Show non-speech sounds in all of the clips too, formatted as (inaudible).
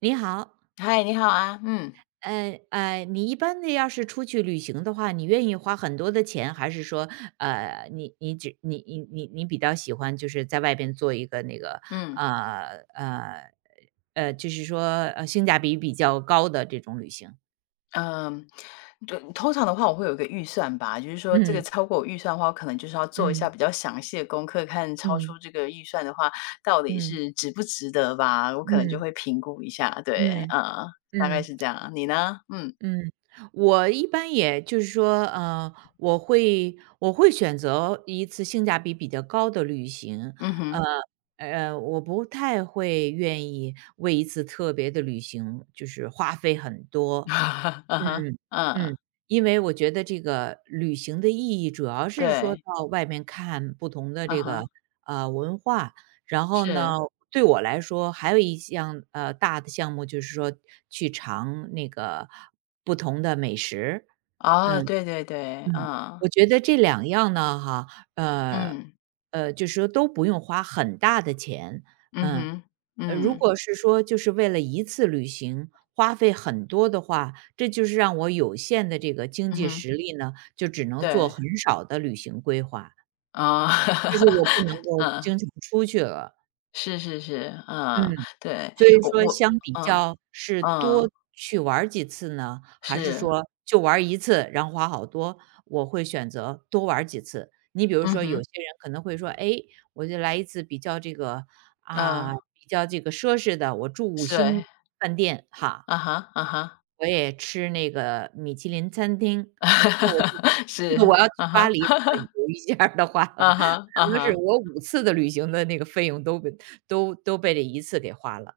你好，嗨，你好啊。嗯你一般的要是出去旅行的话，你愿意花很多的钱，还是说，你你只你你你你比较喜欢就是在外边做一个那个嗯呃呃就是说性价比比较高的这种旅行？嗯，对，通常的话我会有一个预算吧，就是说这个嗯超过我预算的话，我可能就是要做一下嗯比较详细的功课，看超出嗯这个预算的话，到底嗯是值不值得吧，我可能就嗯会评估一下。对，嗯嗯，嗯大概嗯。是这样。你呢？嗯嗯，我一般也就是说，我会选择一次性价比比较高的旅行，嗯呃哼。我不太会愿意为一次特别的旅行就是花费很多，(laughs) 嗯哼，嗯，嗯，嗯，因为我觉得这个旅行的意义主要是说对，到外面看不同的嗯这个，哼，文化，然后呢，是，对我来说还有一项，大的项目就是说去尝那个不同的美食，哦，嗯，对对对，嗯。嗯我觉得这两样呢哈，呃，嗯就是说都不用花很大的钱，嗯嗯。哼，如嗯果是说就是为了一次旅行花费很多的话，这就是让我有限的这个经嗯济哼。实力呢，就只能做对。很少的旅行规划，哦，就是我不能 (laughs) 够嗯。经常出去了，是是是，嗯，嗯。对，所以我说我相比嗯，较是嗯，多去玩儿几次呢，还是是，说就玩儿一次，然后花好多？我会选择多玩儿几次。你比如嗯说有哼，些人可能会说，哎，我就来一次比较这个嗯，比较这个奢侈的，我住五对，星饭店哈，啊哈，啊哈，我也吃那个米其林餐厅，那我就 (laughs) 是，(laughs) 我要啊去哈，巴黎这么游一下儿的话，(laughs) 可啊哈，啊能是哈。我五次的旅行的那个费用都被都都被这一次给花了，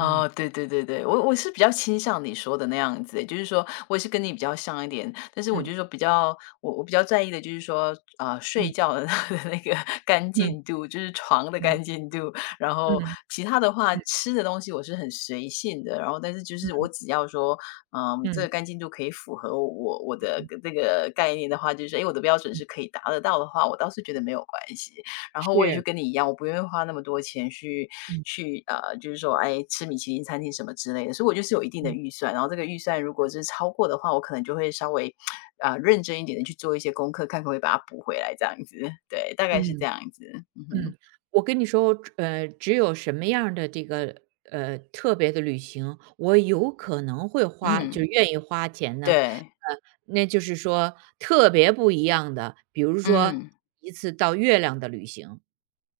嗯。对对对对，我是比较倾向你说的那样子欸，就是说我也是跟你比较像一点，但是我就嗯，说比较，我比较在意的就是说，啊睡嗯，觉的 (laughs) 那个干嗯，净度，就是床的嗯，干净度，然嗯，后嗯，其他的话，吃的东西我是很随性的，然后但是就是我嗯，只要说，嗯，这个嗯，干净度可以符合我的嗯，这个概念的话，就是说，诶，我的标准嗯是可以达得到的话，我倒是觉得没有关系。然后我也就是，跟你一样，我不愿意花那么多钱去嗯，就是说，哎，吃米其林餐厅什么之类的，所以我就是有一定的嗯，预算，然后这个预算如果是超过的话，我可能就会稍微啊、认真一点的去做一些功课，看可不可以把它补回来，这样子。对，大概是这嗯，样子，嗯哼，嗯。我跟你说，只有什么样儿的这个，特别的旅行，我有可能会花嗯，就愿意花钱呢，对，呃，那就是说特别不一样的，比如说嗯。一次到月亮的旅行，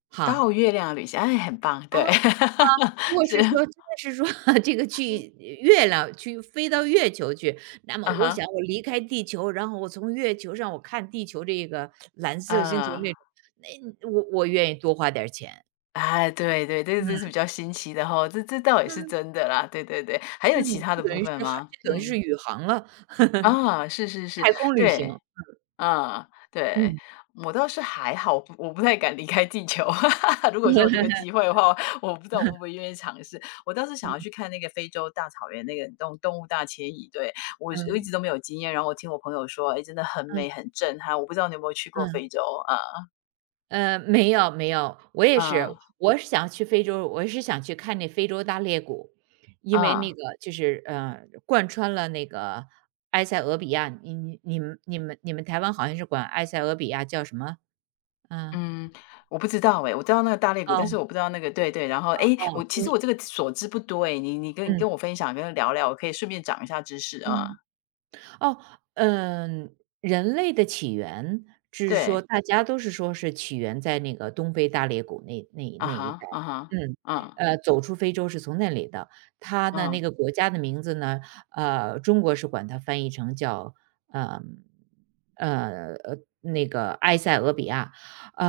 哈。到月亮旅行，哎，很棒，对，如 (laughs) 果是，是说真的是说 (laughs) 这个去月亮去飞到月球去，那么啊我想哈，我离开地球，然后我从月球上我看地球这个蓝色星球嗯。那种，那我愿意多花点儿钱。哎，对对，这嗯，这是比较新奇的哈，这倒也是嗯，真的啦。对对对，还嗯有其他的部分吗？这等于是嗯。宇航了，啊，是是是，太空旅行。对，啊，对。嗯 我倒是还好，不我不太敢离开地球。(laughs) 如果说 (laughs)，有这嗯，个机会的话，我不知道我会不会 (laughs) 愿意尝试。我倒是想要去看那个非洲大草原那个动物大迁移。对，我一嗯，直都没有经验，然后我听我朋友说，哎，真的很美，嗯，很震撼。我不知道你有没有去过非嗯。洲？啊？没有没有，我也是，啊我是想去非洲，我是想去看那非洲大裂谷，因为那啊，个就是贯穿了那个埃塞俄比亚，你们台湾好像是管埃塞俄比亚叫什么？嗯，嗯，我不知道哎，我知道那个大裂谷，但哦是我不知道那个。对对。然后哎，哦，我其实你我这个所知不多哎，你跟嗯我分享，跟我聊聊，我可以顺便长一下知识啊。嗯。哦，嗯，人类的起源，就是对，说大家都是说是起源在那个东非大裂谷那那啊那一带，哈，啊哈，嗯，嗯，走出非洲是从那里的。它的那嗯，个国家的名字呢，中国是管它翻译成叫，呃，呃，呃，那个埃塞俄比亚，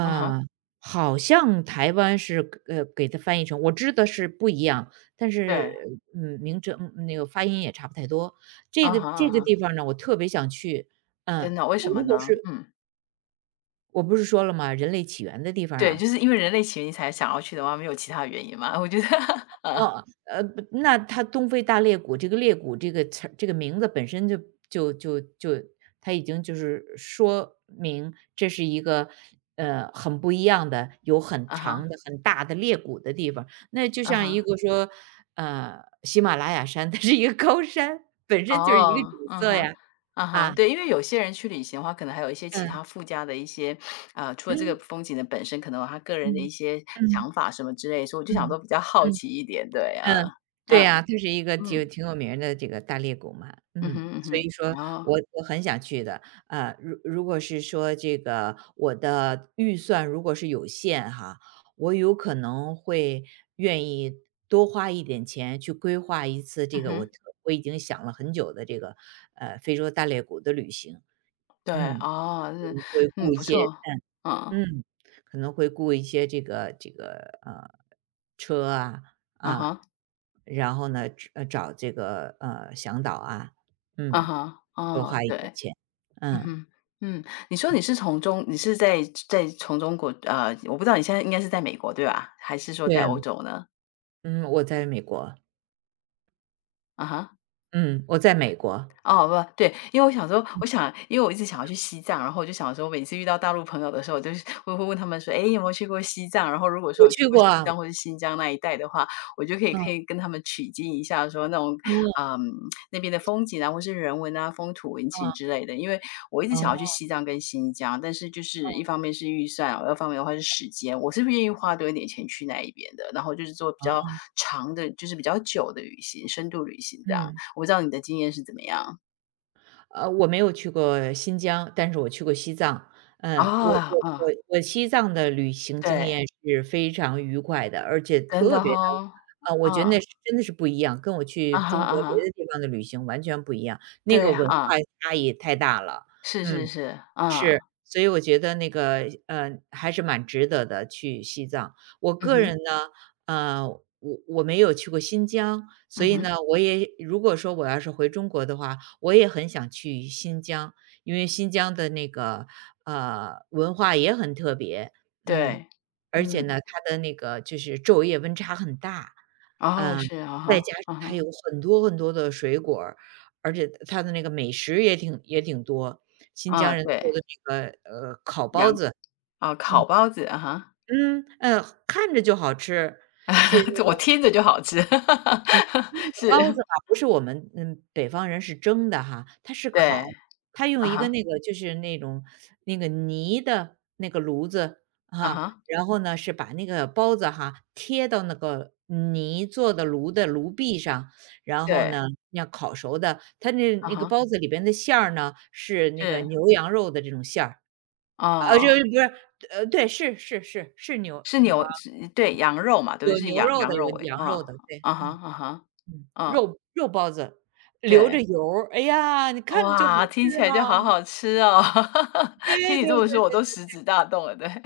啊哈，好像台湾是给它翻译成，我知道是不一样，但是对，名称那个发音也差不太多。啊这个哈，啊这个哈。地方呢，我特别想去。嗯，真的，为什我么如果呢？是嗯。我不是说了吗，人类起源的地方对，啊。就是因为人类起源你才想要去的话，没有其他原因嘛，我觉得，(laughs) 啊，哦，不那它东非大裂谷，这个裂谷这个词儿这个名字本身就它已经就是说明这是一个，很不一样的，有很啊哈，长的、很大的裂谷的地方。那就啊像一哈，个说，喜马拉雅山，它是一个高山，本身就是一个哦，景嗯色哼，呀。啊哈，啊，对，因为有些人去旅行的话，可能还有一些其嗯，他附加的一些，除了这个嗯，风景的本身，可能有他个人的一嗯，些想嗯。法什么之类，所以我就想嗯，都比较好嗯，奇一点，对，啊，嗯，嗯，对呀，它是一个就嗯，挺有名儿的这个大裂谷嘛，嗯嗯，哼，嗯所哼，以说然后，我很想去的。如果是说这个我的预算如果是有限哈，我有可能会愿意多花一点钱去规划一次这嗯个哼。我已经想了很久的这个，非洲大裂谷的旅行。对，嗯，哦，可嗯，能会嗯，雇一不些错，嗯，嗯，可能会雇一些这个，车啊，啊啊，哈，然后呢，找这个，向导啊，啊嗯，哈，多哦，花一对，点钱。嗯嗯，哼，嗯。你说你是从中你是在在从中国呃，我不知道你现在应该是在美国，对吧？还是说对在啊，欧洲呢？嗯，我在美国，啊哈。嗯，我在美国，哦，不，对，因为我想说，嗯，我想因为我一直想要去西藏，然后我就想说，每次遇到大陆朋友的时候，我就是会问他们说："诶，有没有去过西藏？"然后如果说我我去去过过西啊，藏或是新疆那一带的话，我就可以嗯，可以跟他们取经一下，说那种，哦，嗯，那边的风景啊，或是人文啊、风土人哦，情之类的。因为我一直哦，想要去西藏跟新疆，但是就是一方面是预算，二方面的话是时间，我是不愿意花多一点钱去那一边的，然后就是做比较哦，长的，就是比较久的旅行，深度旅行这样。嗯。我不知道你的经验是怎么样？我没有去过新疆，但是我去过西藏。嗯，我啊我嗯，我我西藏的旅行经对，验是非常愉快的，而且真特的别的哈，啊，我觉得嗯，那是真的是不一样，跟我去啊哈中啊国别哈，的地方的旅行完全不一样，那对个呀文啊，化嗯，差异太大了，是是嗯。是，嗯，是，所以我觉得那个，还是蛮值得的，去西藏。我嗯个人哼，呢，呃，我我没有去过新疆，所嗯以呢，哼，我也如果说我要是回中国的话，我也很想去新疆，因为新疆的那个，文化也很特别，嗯，对，而且嗯，呢，它的那个就是昼夜温差很大，哦，嗯，是，啊再哈，加上啊它哈，有很多很多的水果儿而且他的那个美食也挺多，新啊，疆人做对，的那个，烤包羊，子，啊，烤嗯，包子，啊哈，嗯，看着就好吃，是 (laughs) 这我听着就好吃，(laughs) 那个是，包子吧，不是我们北方人是蒸的哈，它是对，烤，它用啊一个哈，那个就是那种那个泥的那个炉子啊哈，哈，然后呢是把那个包子哈贴到那个泥做的炉壁上，然后对，呢要烤熟的，它啊那个哈，包子里边的馅儿呢是那个是，牛羊肉的这种馅儿，啊，就哦，不是对，是是牛牛，羊是对，羊肉嘛，对不对，有是牛羊肉羊的，有肉味，羊嗯，肉的，对，啊哈，嗯。啊哈，嗯，嗯，肉肉包子，流对。着油儿，哎呀，你看着就好吃 哇，听起 (laughs) 来就啊。好好吃哦。(laughs) 听对你对这对么说，我都食指大动了。对。(laughs)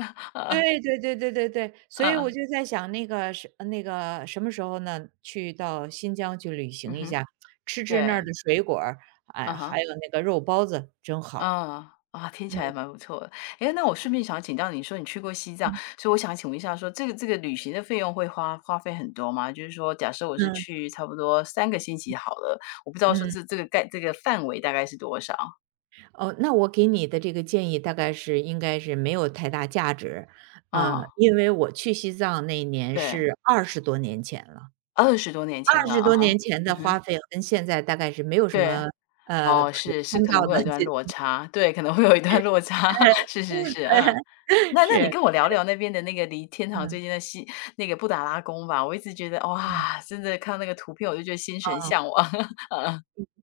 对对对对对对对，所以我嗯，就在想那个什么时候呢，去到新疆去旅嗯行一哼，下，吃吃那儿对，的水果儿，嗯哎，哼，还有那个肉包子，真好。嗯，啊，听起来嗯蛮不错的。哎，那我顺便想请教你说你去过西藏，嗯所以我想请问一下说这个这个旅行的费用会花费很多吗？就是说假设我是嗯去差不多三个星期好了，我不知道说嗯，这这个概这个范围大概是多少？哦，那我给你的这个建议大概是应该是没有太大价值，啊，因为我去西藏那年对，是二十多年前了。二十多年前二了，十啊，多哈，年前嗯的哼，花费跟现在大概是没有什对。么，哦，可是，是参可照能会的 有一段落差，对，可能会有一段落差，(laughs) 是是是，嗯。(laughs) 那那你是，跟我聊聊那边的那个离天堂最嗯，近的那个布达拉宫吧，我一直觉得，嗯，哇，真的看到那个图片我就觉得心神向往。哦 (laughs)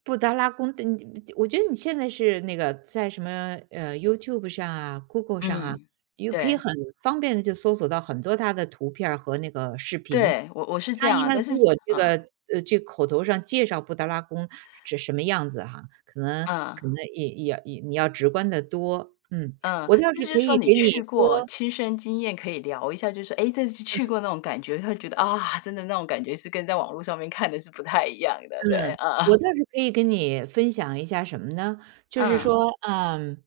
布达拉宫的你我觉得你现在是那个在什么，YouTube 上啊，Google 上啊，嗯，也可以对，很方便的就搜索到很多他的图片儿和那个视频。对，我是这他样应啊，该但是 比我 (laughs) 这嗯，个这口头上介绍布达拉宫是什么样子哈，可能嗯，可能也你要直观的多。嗯，嗯，我倒那就是是可说以你给你去过，说亲身经验可以聊一下，就是说哎，诶，这次去过那种感觉，会觉得，啊，真的那种感觉是跟在网络上面看的是不太一样的，对，嗯啊，我倒是可以跟你分享一下什么呢？就是嗯，说，嗯，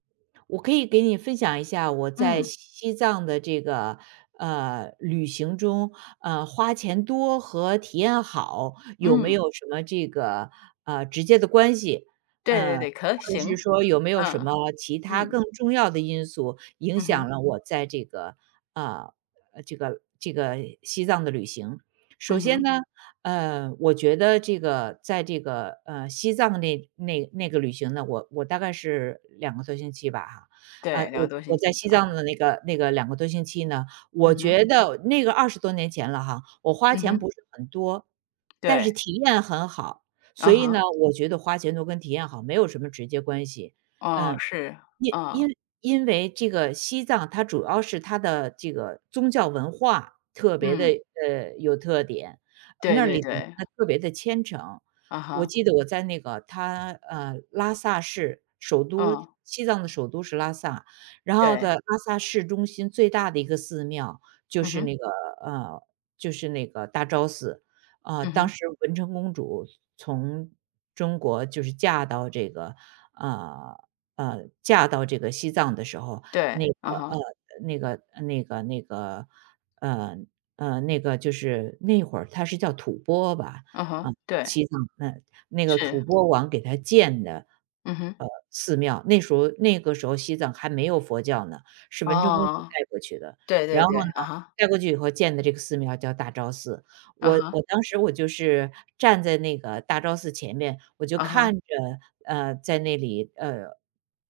我可以给你分享一下我在嗯，西藏的这个，旅行中，花钱多和体验好有没嗯。有什么这个，直接的关系。对对对，可或者是行，说有没有什嗯，么其他嗯，更重要的因素影嗯哼，响了我在这个，呃，这个西藏的旅行。首嗯先哼，呢，我觉得这个在这个，西藏那个旅行呢，我大概是两个多星期吧哈，对，两个我多星我在期，西啊，藏的那个两个多星期呢，嗯我哼，觉得那个二十多年前了哈，我花嗯钱哼，不是很多，但对，是体验很好，嗯所以哼，呢，我觉得花钱多跟体验好没有什么直接关系，哦，嗯。是，因嗯，因因为这个西藏它主要是它的这个宗教文化特别的嗯，有特点，对那对里的人对，呢特别的虔诚。啊我哈，记得我在那个拉萨市首都嗯，西藏的首都是拉萨，然后对，在拉萨市中心最大的一个寺庙就嗯是哼，那个，呃，就是那个大昭寺。啊，嗯当哼，时文成公主从中国就是嫁到这个，呃嫁到这个西藏的时候，那对，啊个哈，那个，呃那个就是那会儿他是叫吐蕃吧，嗯哼，啊，对，西藏那个吐是，蕃王给他建的，嗯哼，寺庙，那时候那个时候西藏还没有佛教呢，是文成公主哦，带过去的。对对然后对，呢，啊哈，带过去以后建的这个寺庙叫大昭寺，啊我哈，我当时我就是站在那个大昭寺前面，我就啊哈，看着，在那里，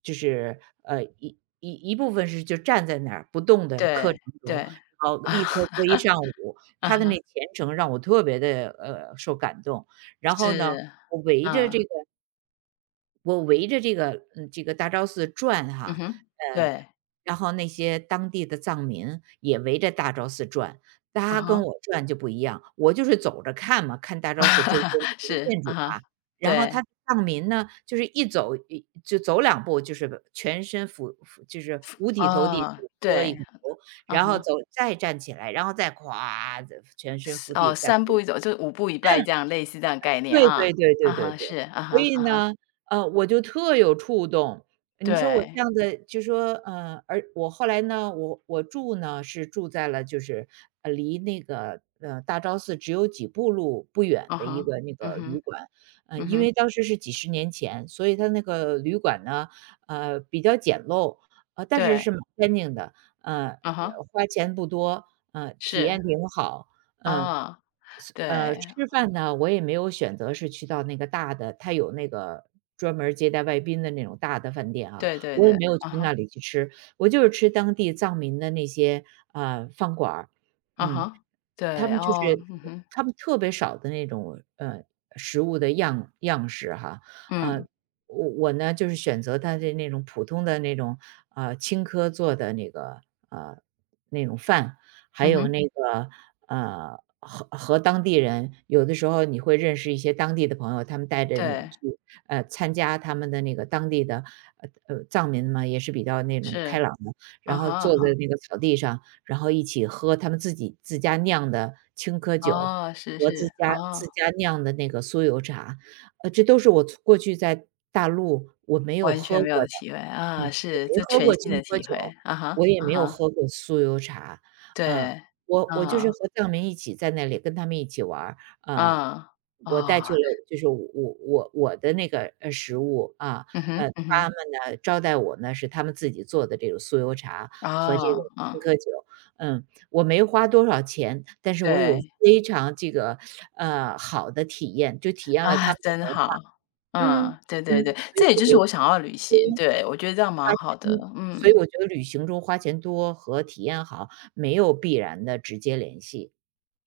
就是，一部分是就站在那儿不动的对，磕长头，对，然后啊磕一哈 上午，(laughs)，啊他哈，的那虔诚让我特别的受感动。然后呢，是，我围着嗯，这个我围着这个这个大昭寺转嗯哈，哼，呃，对，然后那些当地的藏民也围着大昭寺转，啊他跟哈，我转就不一样，我就是走着看嘛，看大昭寺周边的 (laughs) 这个是，建啊筑哈，啊，然后对。他藏民呢，就是一走一就走两步，就是全身俯就是五体投地，哦，就磕一对，个头，嗯然后哼，走再站起来，然后再咵全身是伏哦，地再磕。三步一走就是五步一拜这样，类似这样的概念对啊，对对啊对对哈，对，是，啊哈，所以啊哈，呢，我就特有触动。你说我这对，样的就说，而我后来呢，我住呢是住在了就是，离那个，大昭寺只有几步路不远啊的一哈，个那嗯个旅哼，馆。嗯因哼，为当时是几十年前，所以它那个旅馆呢，比较简陋，但是对，是蛮干净的，呃，啊哈，花钱不多，体是，验挺好，嗯。啊，对，吃饭呢，我也没有选择是去到那个大的，它有那个专门儿接待外宾的那种大的饭店啊，对对我对，也没有去啊哈，那里去吃，我就是吃当地藏民的那些，饭馆儿，啊嗯。哈，他对，们就哦，是嗯哼，他们特别少的那种，食物的样式哈。呃，嗯，我呢，就是选择他的那种普通的那种，青稞做的那个，呃，那种饭，还嗯有哼，那个，和当地人有的时候你会认识一些当地的朋友，他们带着你对，去，参加他们的那个当地的，呃，藏民嘛，也是比较那种开是，朗的，啊然后哈，啊坐在哈，那个草地上，然后一起喝他们自己自家酿的青稞酒哦，是和自是，家哦，自家酿的那个酥油茶，这都是我从过去在大陆我没有完喝全没有过的的。体会啊，嗯，我是，没这喝全过新青的稞体酒，会，啊哈，我也啊没有哈，喝过酥油茶，啊，对，我就是啊，和藏民一起在那里跟他们一起玩儿，啊，啊，我哦，带去了就是我我的那个，食物，啊，嗯哼，嗯他哼，们呢，招待我呢，是他们自己做的这个酥油茶和这啊，个嗯，青稞酒。嗯，我没花多少钱，但是我有对，非常这个，好的体验，就体验了他啊，们的真文化。好。嗯，嗯，对对嗯，对，所以这也我就觉是得我想要的旅行，对，我觉得这样蛮花好的，钱所以嗯。我觉得旅行中花钱多和体验好没有必然的直接联系。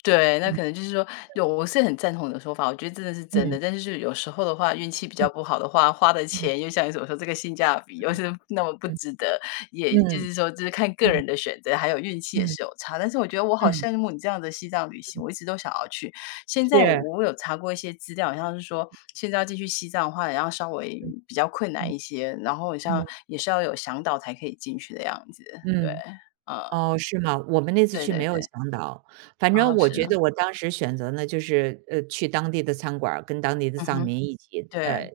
对，那嗯，可能就是说，有我是很赞同你的说法，我觉得真的是真嗯，的。但是就是有时候的话，运气比较不好的话，花的嗯，钱又像你所说，这个性价比又是那么不嗯，值得，也嗯，就嗯，是说，就是看个嗯，人的选择，还有运气也嗯，是有差。但是我觉得我好嗯，羡慕你这样的西藏旅行，我一直都想要去。现在我是，我有查过一些资料，好像是说现在要进去西藏的话，也要稍微嗯，比较困难嗯，一些，然后好像嗯，也是要有向导才可以进去的样子。对，嗯。嗯，哦，是吗？我们那次对去对没有对，向导，反正哦，我是觉啊，得我当时选择呢，就是去当地的餐馆儿跟当地的嗯藏哼，民一起，对，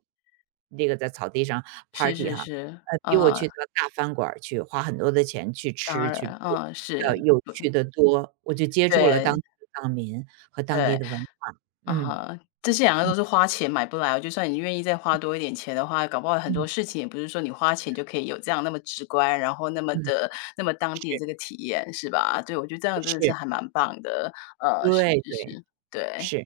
那个在草地上 是 party 是哈，是，比嗯，我去到大饭馆儿去花很多的钱去当吃然，去住嗯，是，要有趣的多。我就接触了当对，地的藏民和当地对，的文化，啊嗯，哈，这些两个都是花钱买不来哦，就算你愿意再花多一点钱的话，搞不好很嗯，多事情也不是说你花钱就可以有这样那么直观，然后那么嗯，的那么当地的是，这个体验，是吧？对，我觉得这样真的是是，还蛮棒的，是对是对，是，对。是。